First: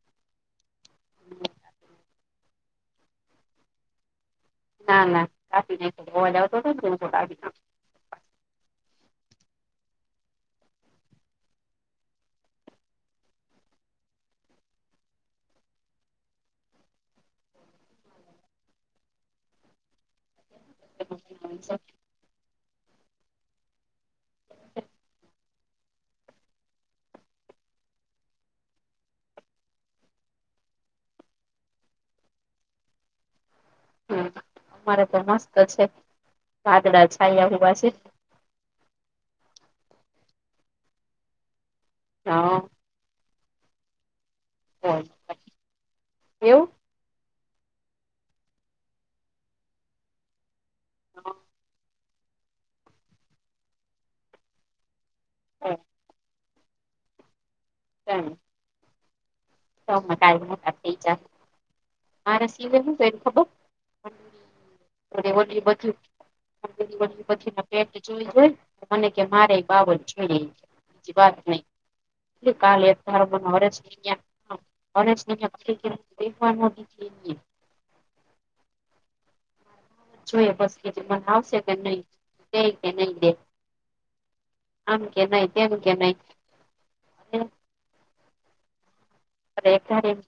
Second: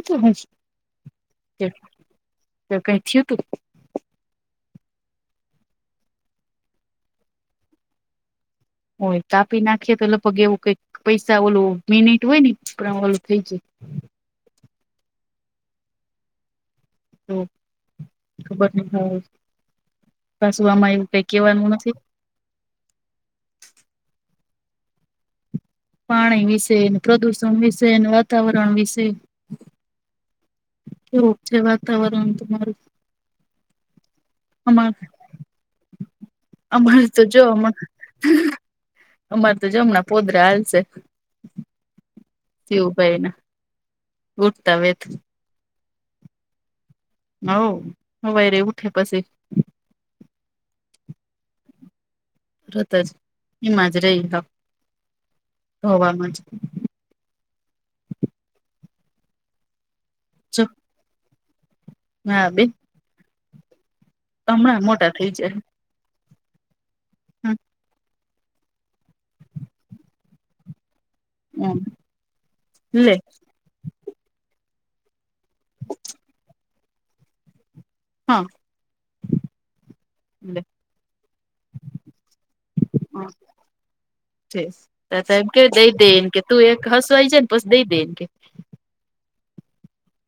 કઈ થયું તું? ના ના કાપી નાખ્યો. અવાજ તો તોને તો હું કવ કાપી નાખું. હોય કાપી નાખીએ તો લગભગ એવું કંઇક? પૈસા ઓલું મિનિટ હોય ને એ પણ ઓલું થઇ જાય. તો ખબર નથી. પાછું આમાં એવું કંઈ કેવાનું નાખો. નથી? પાણી વિશે, પ્રદુષણ વિશે, ને વાતાવરણ વિશે. કેવુંક છે? વાતાવરણ તમારું? હ મ અમાર અમારે તો મસ્ત છે. વાદળા છાયા હુવા છે. હંઅ અમારે તો જો હમણા પોદરા હાલશે. હા અ. તો ભાઈને ઉઠતા વેત. એવું. હવ સવારે ઉઠે પછી. હ. તરત જ એમાં જ રહીએ. હવામાં જ. તા. હમણા જો મોટા થઈને મા હા બે સિવે તો ખબર હમણાં મોટા થઈ અને જાય ઓલી બધીયુ. પછી જોઈ. મને કે મારે ય બાાવળ જડે. બીજી વાત નહીં કાલે હ લે અમે હરખ થી ગયા. સરસ થઈ ગયા. એક વાર માં થય ગયા. હા અ. જોઈએ બસ કે જે મને આવશે કે નહીં. દે કે નહી હા દે. છે આમ કે તો નઈ. એમ તેમ દઈ કે દે નઈ. એમ કે તું એક સચવાઈ જાય ને પછી, દઈ દે એને કે. એને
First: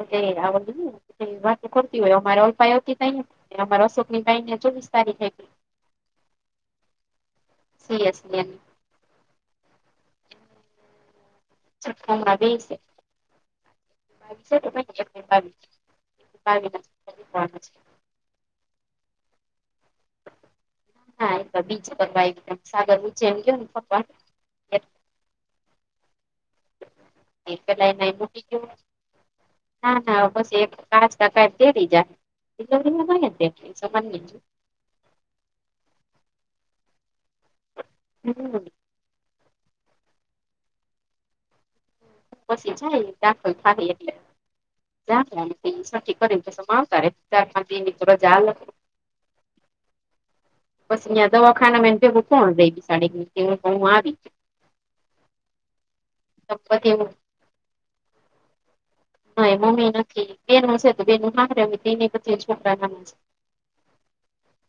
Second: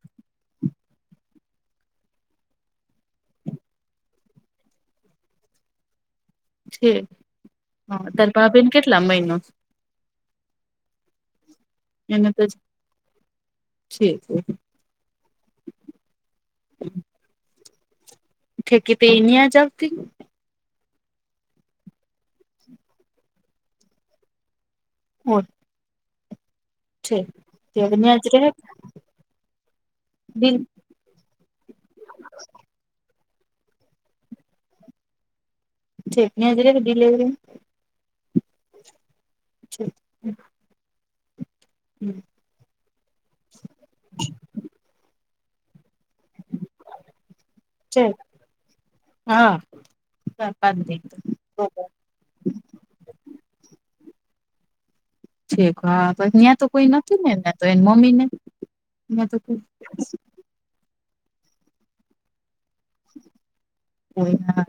કઈ આવડતું નય. એમ વાતુ કરતી હોય અમારે અલ્પા ઈ આવતી તયે. અમારે અશોકની બાઈ ને ચોવીસ તારીખે. છે. સીએસ તારા ની એની ભાભી ને. કેટલા મો મહિનો છે? ચકા માં બે છે. છે બાવીસ બાવી બાવ ના કેતી તી અહીંયા જોબ હતી. હા બીજ પર સાગર નીચે એમ ગયો ને પવા હોર. એ પેલા હવે એને અહીં ન્યાં જ મુકી રહે ગયો? ના ના બસ ડીલ એક. કાકા કેદી જાય? ડિલેવરી નું કરે છે? પછી અહીંયા જ રેને ડિલેવરી માં. હમ. [unintelligible] હમ પછી જાય દાખલ થાય એટલે જખલા ઈન સઠી [unintelligible] આવતા રેશે ચાર પાંચ દી ની છે રજા આલે હા. હા પા બસ અયા દવાખાનામાં કોણ દઈ હું આવી ઠીક હા ત્યાં તો કોઈ પછી હું નથી ને એમને તો એ મમ્મી નેં તો કોઈ નથી. બેનું હશે તો બેનું હાહરે [unintelligible] છોકરા ને કોમાં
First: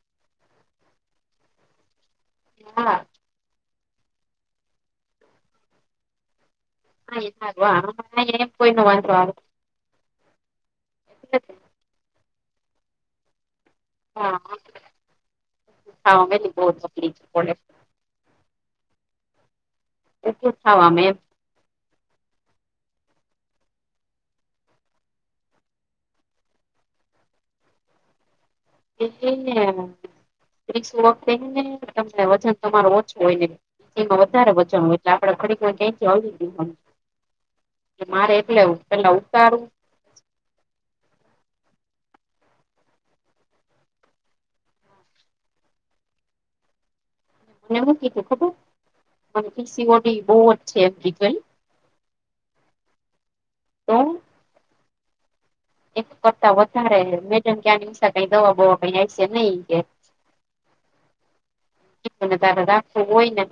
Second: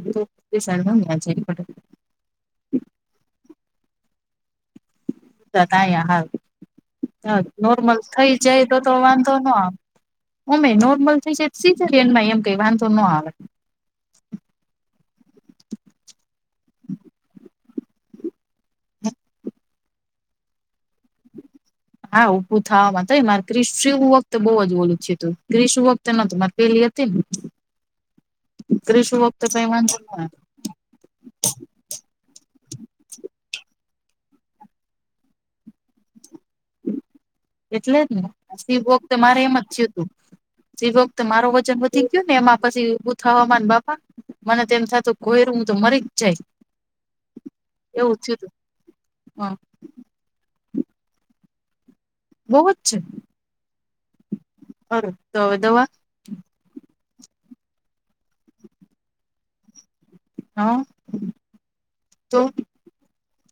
છે [unintelligible] પદે હા. તા તા યા હા. હા હારું નોર્મલ અમારે થઈ એમ જાય તો કોઈનો તો વાંધો નો આવે. ઉમે નોર્મલ થઈ જાય સીધા રેનમાં એમ કઈ વાંધો નો આવે. હા હા મે હું તકલીફ પડે. હ ઉભુ થવામાં એમ. હા ઊભું થવામાં તો મારે ક્રિસ વખતે બહુ જ ઓલું જ છે તું ક્રિષ વખતે નતું મા પેલી ક્રિસુ વક્ત તો એ વાધો ન આયો. ત્રીસું વખતે ને ત વજન તમારો ઓછું હોય ને તેમાં વધારે બચા એટ આપે ખડી ક્યાથી આવ દવા એટલે જ ને શિવભોગ પેલા મારે એમ જ ઉતારું થયું તું જે વક્ત મારો વજન વધી ગયો ને એમાં પછી ઊભું થવામા ને બાપા મને તેમ સાથે કોયર હું તો મરી જ જય. મે હું કીધુ ખબર હે કૃષિ બોડી બહુજ છે બવુ જ છે. તો અરે તો હવે દવા કરતા વધારે મેડમ ક્યાં કઈ દવા બવા કઈ આવીશે નહી કે હા. ને તારા રાખવો હોય ને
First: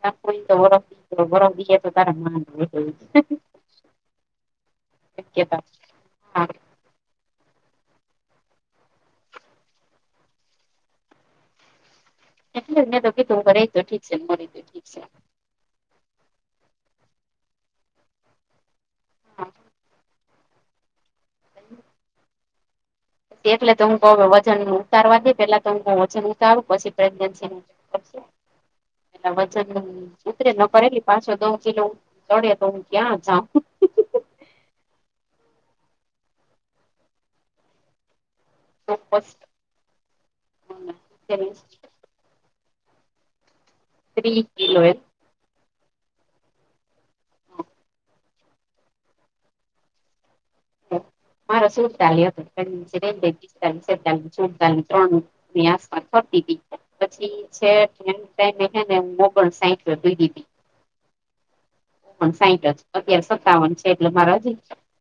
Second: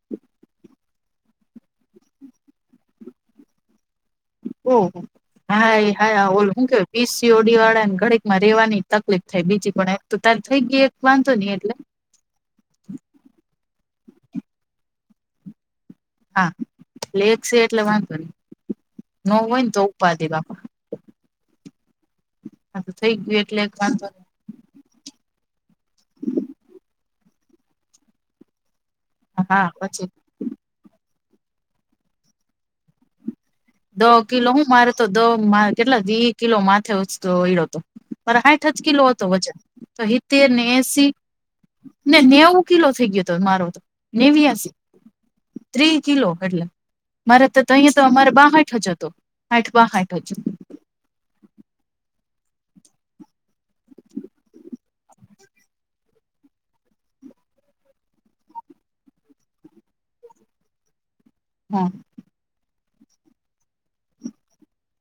તા કોઈ તો બરફ બરફ બીજા તારામાં [unintelligible] ઓહ હાય હાય ઓલ હા હમ્મ કર પીસી ઓડી વાળા ને ઘડીકમાં રેવાની તકલીફ થાય બીજી પણ એક તો તાર થઈ ગઈ એક વાંધો નહી એટલે એટલે જ મેં તો કીધું હ રહીતો ઠીક છેને મળી દું ઠીક છે. હા લે છે એટલે વાંધો નહી. ન હોય ને તો ઉપા દે બાપા હ આ તો થઈ ગયું એટલે એક તો હું વાંધો નહી કહું વજન નું તાર વડે પેલા તો વજન ઉતારું પછી પ્રેગ એના વચન હા તો પછી ઉતરે નકર એટલી પાછો દવ કીલો ચડે તો હું ક્યાં જાઉ. દ કિલો હું મારે તો દ મા કેટલા વી કિલો માથે ઊંચક્યો હોડીઓ તો પર હાઈઠ અઠ જ કિલો હતો વજન તો હીતેર ને એસી. ને નેવું કિલો થઈ ગયો હતો મારો તો ત્રીસ નેવ્યાસી કિલો એ ત્રી કિલો એટલે મારે તો તો અહીંયા તો અમારે બાહઠ ઠજતો હાઠ બા ખાઠજો મારા સુરતાલી હતું [unintelligible] છેતાલી સુદતળી ત્રણ એની આસપાસ ફરતી તી. પછી છેટ એન ટાઈમે હે ને મોકલ સાઈઠે દીધીતી. હા પણ સાઈઠ જ અત્યારે સત્તાવન છે એટલે મારે હજી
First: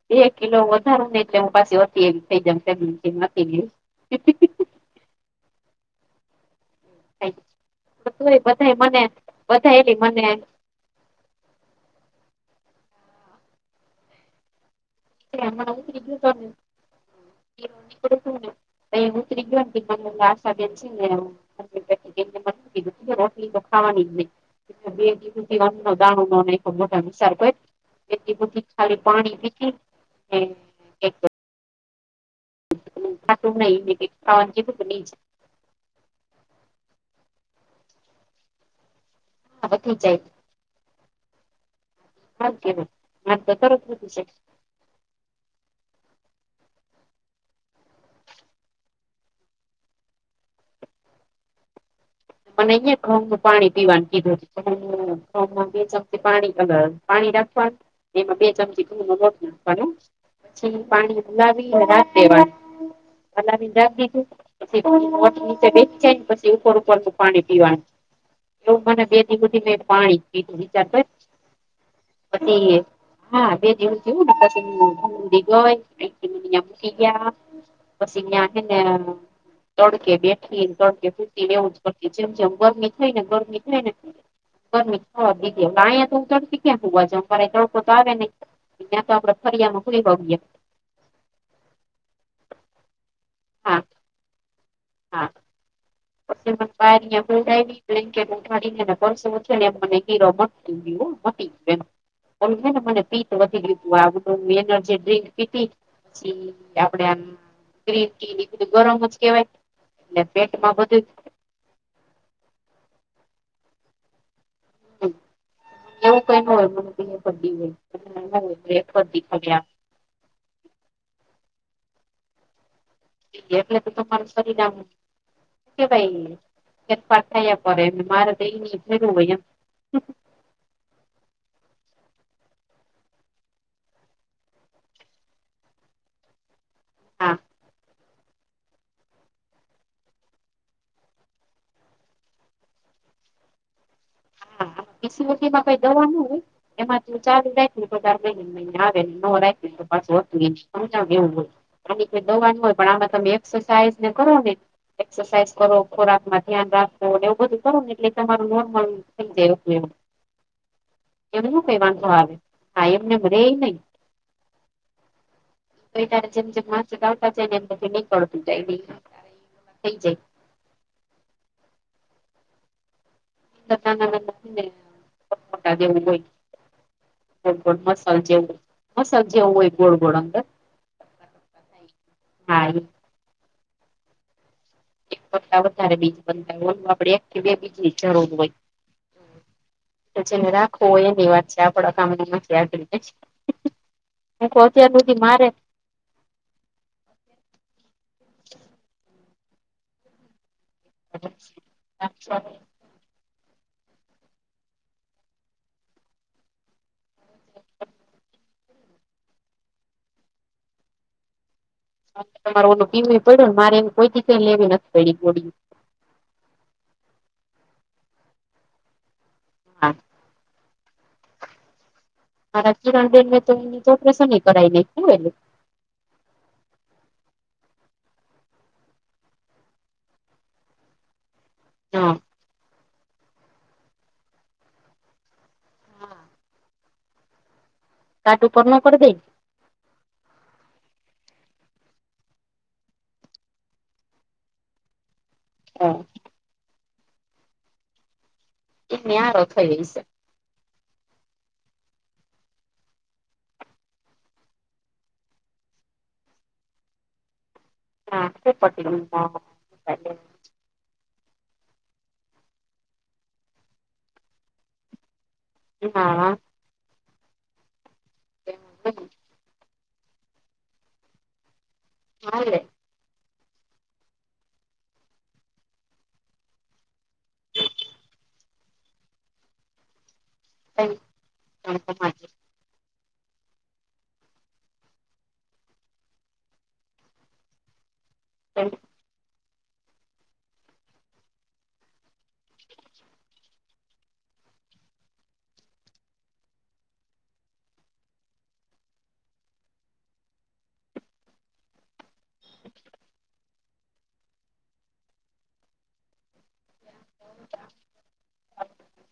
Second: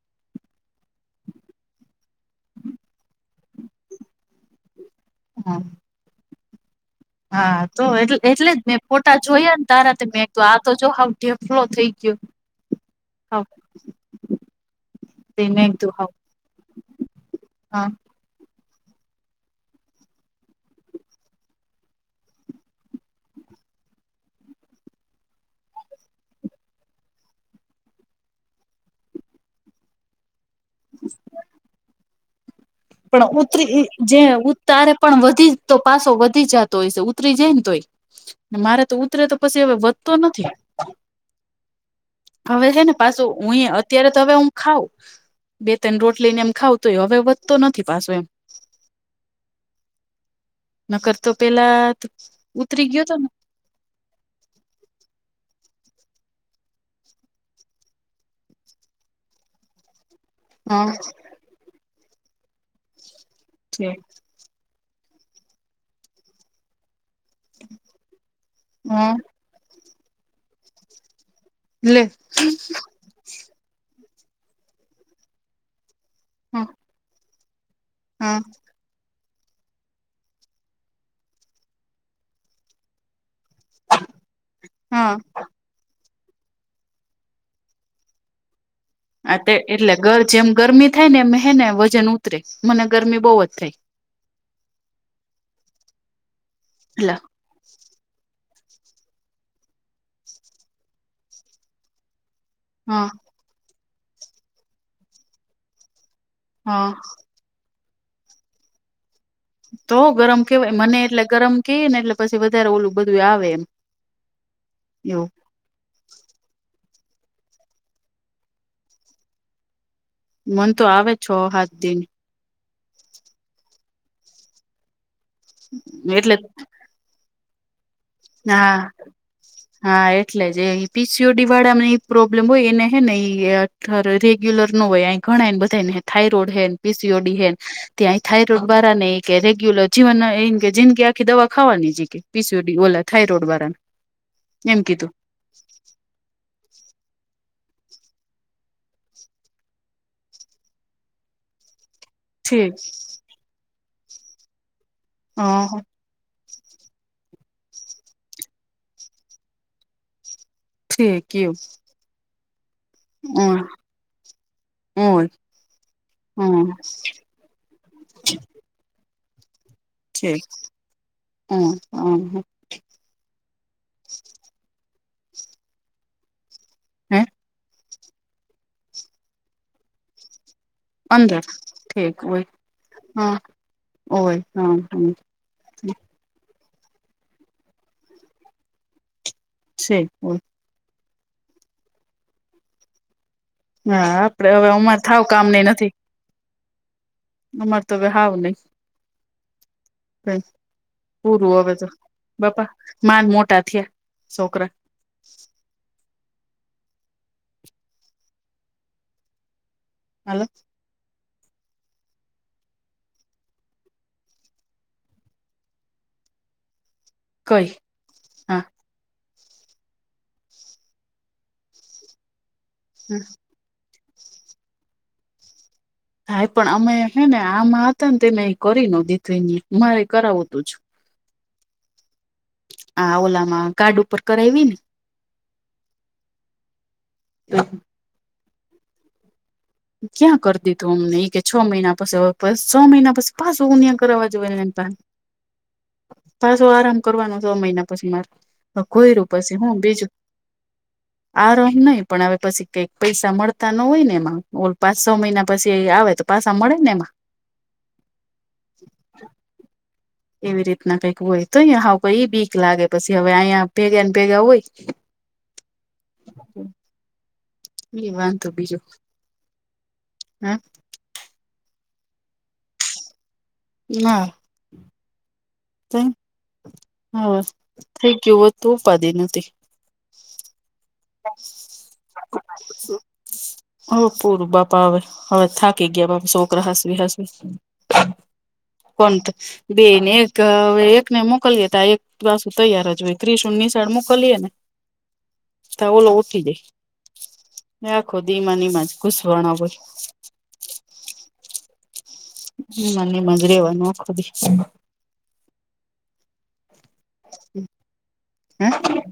બે કિલો હું વધારુંને એટલે હું પાછી હતી એવી જ થઇ જાઉં [inaudible] હતી ને એવી. હા હા તો એટલે તોય એટલે જ બધા મેં મને ફોટા જોયાન બધા તારા એલી તો મેં મને કીધું આ તો જો હાવ ઢેફ્લો થઈ ગયો હા. [unintelligible] [inaudible] હા એ ઉતરી ગયોને તે મને આશાબેન છેને [inaudible] [inaudible] કેમ કે મને હું કીધું તું કે રોટલી તો ખાવાની જ નહી. બે દી હુધી અન્નનો દાણો નો નાખ્યો મોઢામાં વિસાર કર. એક દી હુધી ખાલી પાણી પીકી ને એક પણ ખાટું નહી ઉતરી ને કઈક જે ખાવાનું કીધું ઉતારે ઈ જ પણ વધી તો પાસો વધી જાતો હશે ઉતરી જાય ને તોય ને મારે તો ઉત્ત ઉતરે તો પસી હવે વધી વધતો જાય નથી. હારું હવે હે કેવાય ને પાસો માર તો હું એ તરત અત્યારે વધી તો જાય હવે હું ખાઉં બે ત્રણ રોટલીને એમ ખાઉં તોય હવે વધ તો નથી પાસો એમ. નકર તો પેલા ઉતરી ગયો તો ને [inaudible] પાણી પીવાનું કીધું છે [inaudible] પાણી કલર અ પાણી રાખવાનું. એમાં બે ચમચી ગુનો બોટલ નાખવાનો. પછી હા પાણી હુલાવીને રાખ દેવાય હલાવીને રાખ દીધું. પછી પોત નીચે બેસ જાય ને પછી ઉપર ઉપરથી પાણી પીવાનું. એવું મને હા બે દી હુધી મેં પાણી જ પીધું વિચાર કર. લે પછી હા બે દિવસ જેવું થયું ને પછી [inaudible] ઈ મને ઇયા હા મૂકી ગયા પસી હા ન્યા હે ને નયા તડકે બેઠીને, તડકે હુતીને એવું જ કરતી જેમ જેમ ગરમી થાય ને ગર ગરમી થાય ને ગરમી જ હા થાવા દીધી હવે અહીંયા તો હું તડકે ક્યાં હુવા જાઉં બારે તડકો તો આવે નહી. આ તે એટલે ગર જેમ ગરમી થાય ને એમ હે ને વજન ઉતરે મને ગરમી બહુ જ થાય. હા હા પસી મને બહાર એટલે ઈયા હુવડાયવી. બ્લેન્કેટ ઓઢાડીને ને પરસેવો થયો ને એમાં મને ગીરો મટી ગયું હો મટી ગી એમ. ઓલું હે ને મને હા પીત વધી ગયું તું આ ઓલુ એનર્જી ડ્રીંક પીતી. પછી હા આપડે આમ ગ્રીન ટીને ઈ બધું ગરમ જ કેવાય. તો એટલે ગરમ કેવાય પેટમાં મને બધું એટલે ગરમ કે ને એટલે પછી વધારે ઓલું બધું આવે એમ. હમ એવું એવું કાંઈ ન હોય મને [inaudible] મન તો આવે જ છ હાત દી. એટલે તો તમારું શરીર આમ હું કેવાય એટલે એક પાત્ર એ પડે એમ. મારે તો ઈ ની હા ભર્યું હોય એમ હા એટલે જ એઈ પીસીઓડી વાળામાં ઈ પ્રોબ્લેમ હોય એને હેને ઈ અ ધર રેગ્યુલર ન હોય આઈ ઘણાને બધા ને થાયરોઈડ હેન હા પીસીઓડી હેન ત્યાં થાઈરોઈડ બારાને ઈ કે રેગ્યુલર જીવન એન કે જીંદગી આખી દવા ખાવાની જ ઈ કે પીસીઓડી ઓલા થાઇરોડ વારાને એમ હા કીધું. પીસીઓડીમાં કાંઈ દવા ન હોય એમાંથી ચાલ જાય ને તો ચાર [inaudible] [unintelligible] આની કોઈ દવા ન છે હોય પણ આમાં તમે એક્સરસાઇઝ ને કરો ને એક્સરસાઇઝ હ કરો, ખોરાકમાં ધ્યાન રાખો ને એવું બધું કરો ને એટલે તમારું નોર્મલ થઈ જાય હતું એવું. એમ ઠેકયું ન કોઈ વાંધો આવે. હા એમને મળે ઊ નહી ઊ ત જેમ જેમ ઊ મથી ને નિકળતું [unintelligible] હમ હમ. નથી નેટા જેવું હોય. હે મસાલા જેવ મસાલા જેવુંઈ ગોડ ગોડ અંદર અંદર ઠીક હોય હા હા ઓય હા હ. એક કરતા વધારે બીજ બનતા હોય આપે એક કે બે બીજ ની જરૂર હોય ઠેક તો ઓય જેને રાખો હોય એની વાત છે આપ કામણી માંથી આને હા આપડે હવે અમાર થાવ કામ નઈ નથી. અમાર તો હાવ નહી તે પૂરું હવે તો બાપા માંન મોટા થયા છોકરા હલો તમારો ઓ પીમ પડ્યોને મારે એ કોઈ દી લેવી નથી પડી ગોળી. કઈ. હા હા. મારા કિરણ બેન તો એ ઓપરેશન કરી નલે. હા એ પણ અમે હે ને આમાં હતા ને તમે કરી ન દીધું હરે કરાવતું જ હા. આ ઓલામાં ગાર્ડ ઉપર કરાવી ને હમ. કાટ ઉપર ન કરી દઈ. ક્યાં કરી દીધું અમને એ કે છ મહિના પછી છ મહિના પછી પાછુંયાં કરાવવા જોએ પાન [inaudible] હા. પાછો આરામ કરવાનું છ મહિના પછી મારે એને કોોયર્યું હારો પછ થઈ હું હશે. બીજું. આ રમ નહી પણ હવે પછી કઈક પૈસા મળતા ન હોય ને એમાં. ઓલ પાંચ છ મહિના પછી આવે તો પાસા મળે ને એમાં. હા સપટે હ. એવી રીતના કઈક હોય તો અહીયા હ કઈ બીક લાગે પછી હવે અહીંયા ભેગા ને ભેગા હોય. હા. એ વાંધ બીજું હા. હાલે. ના. હા થઈ ગયું હોતું પાદી નથી. થઈ. હમ. ઓ ભૂર બાપા હવે હવે થાકી ગયા પાપા સોકર હસવી હસવી. એમ. પણ બેને એક એકને મોકલી તા એક. પાસું તૈયાર જ હોય ત્રિશુણ ની સાાડ મોકલીએ ને. ત ઓલો ઉઠી દે આખો દીમા નિમા જ ઘુસવાણા હોય. હમ મને મજરે એવા નોકદી. હે. [unintelligible]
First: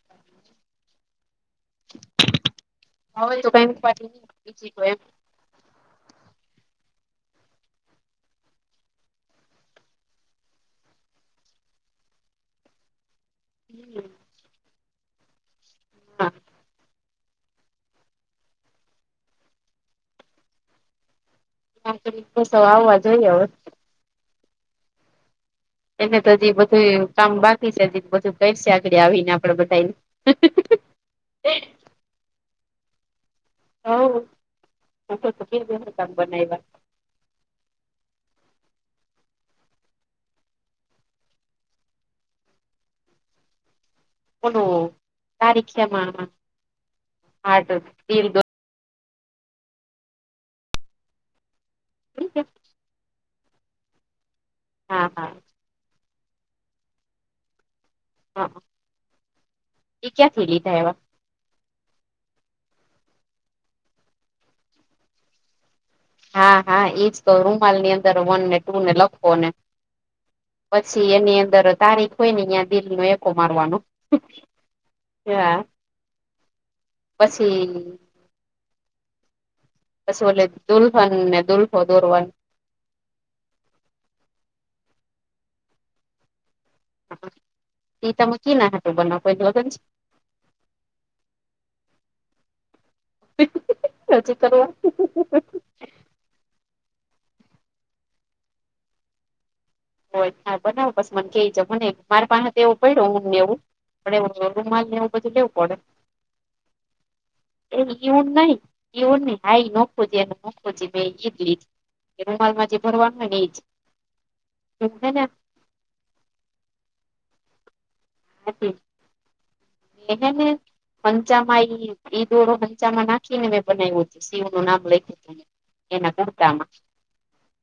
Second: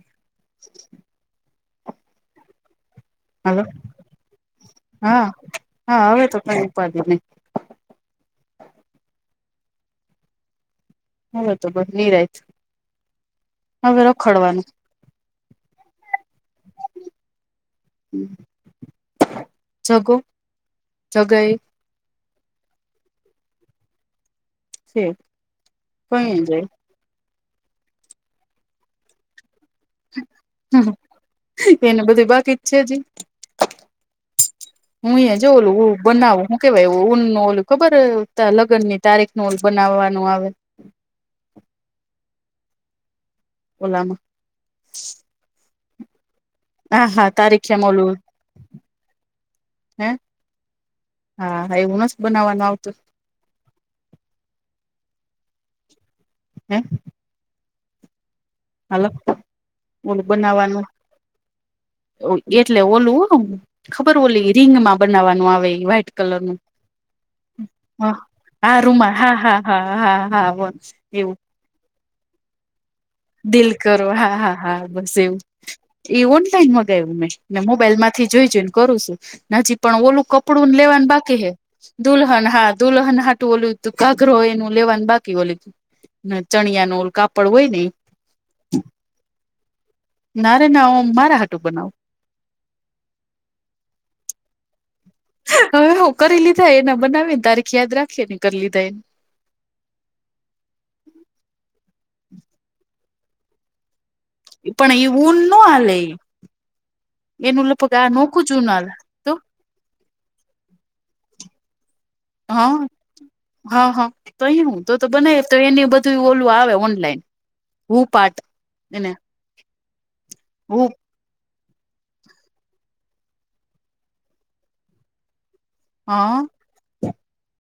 હ તો હલો કઈ પન. હા હા હવે તો કઈ ઉપાધિ નહીં. હવે તો બસ નિરાઈત હવે રખડવાનું. હા. જગો જગા એ. નાર સ આવવા જોઈએવે. છે. એમને તો કઈ હજીય જાય બધુંય કામ બાકી છે હજી તો પાછું [unintelligible] છે આગળ આવીને આપડે બધાયને. એનુ બધુંય બાકી જ છે હજીય? હવ હુંય હજુ જો ઓલું બનાઉ હું બનાવ્યા કેવાય? ઊનનો ઓલુ ખબર અ લગનની તારીખનો ઓલુ બનાવવાનું આવે. ઓલામાં. ઓલુ તારીખ છે અમારમા. હા હા તારીખ છે એમાં ઓલું હે હા. હા એવું મસ્ત બનાવાનું આવતું. હા હા. હે? હા હ. હાલો ઓલું બનાવાનું. એવા એટલે ઓલું અ ખબર ઓલી રિંગમાં બનાવાનું આવે વ્હાઈટ. કલરનું હા હા એજ તો રૂમાલ ની અંદર વન ને હા ટુ રૂમમાં હા હા હા હા હા. સી એવું એની અંદર તારીખ હોયને યા બિલનો એક. દિલ કરો હા હા હા બસ એવું હા એ વન ટાઈમ મંગાવ્યું મેં ને પછી મોબાઈલમાં થી જોઈ જોઈને કરું શું હજી પણ પછી ઓલું ઓલે કપડુંને લેવાનું દુલ્હન બાકી ને હે દુલ્હો દોરવાનો દુલ્હન હા. દુલ્હન હાટું ઓલું તું ઘાઘરો એનું લેવાનું બાકી ઓલીન ચણિયા ઉલકા પડવોયની. કેના હાટું બનાવું હે કોઈક લગન છે? નારે ના મારા હાટું બનાવ હજી કરવા હવે હું કરી લીધા એને બનાવીન તારીખ યાદ રાખીએ કરી લીધા એન હો હાર બનાવ પસી મને કઈ જાવ મનેય મારે પાહે તો એવો પડ્યો હુંમને એવું. આપડે જો રૂમાલને પણ એ એવું બધું ઊન ન લેવું પડે. હાલે એનું એ લગભગ આ એવું નોખું જ નહીં ઊન હાલે એવું તો નહીં. હા એ નખો છે મોખુ છે ઈ જ રૂમાલમાં જે ભરવાનું હોયને ઈજ. હ હ તો એય હું તો તો બનાવી તો એને બધુંય ઓલું આવે ઓનલાઈન. હૂપાટ મેં એને હેને હૂ હંચામાં ઈ દોડો હંચામાં નાખીને મેં બનાયવુતુ હતું શિવનું નામ લખ્યું તું. એના હા કર્તામાં.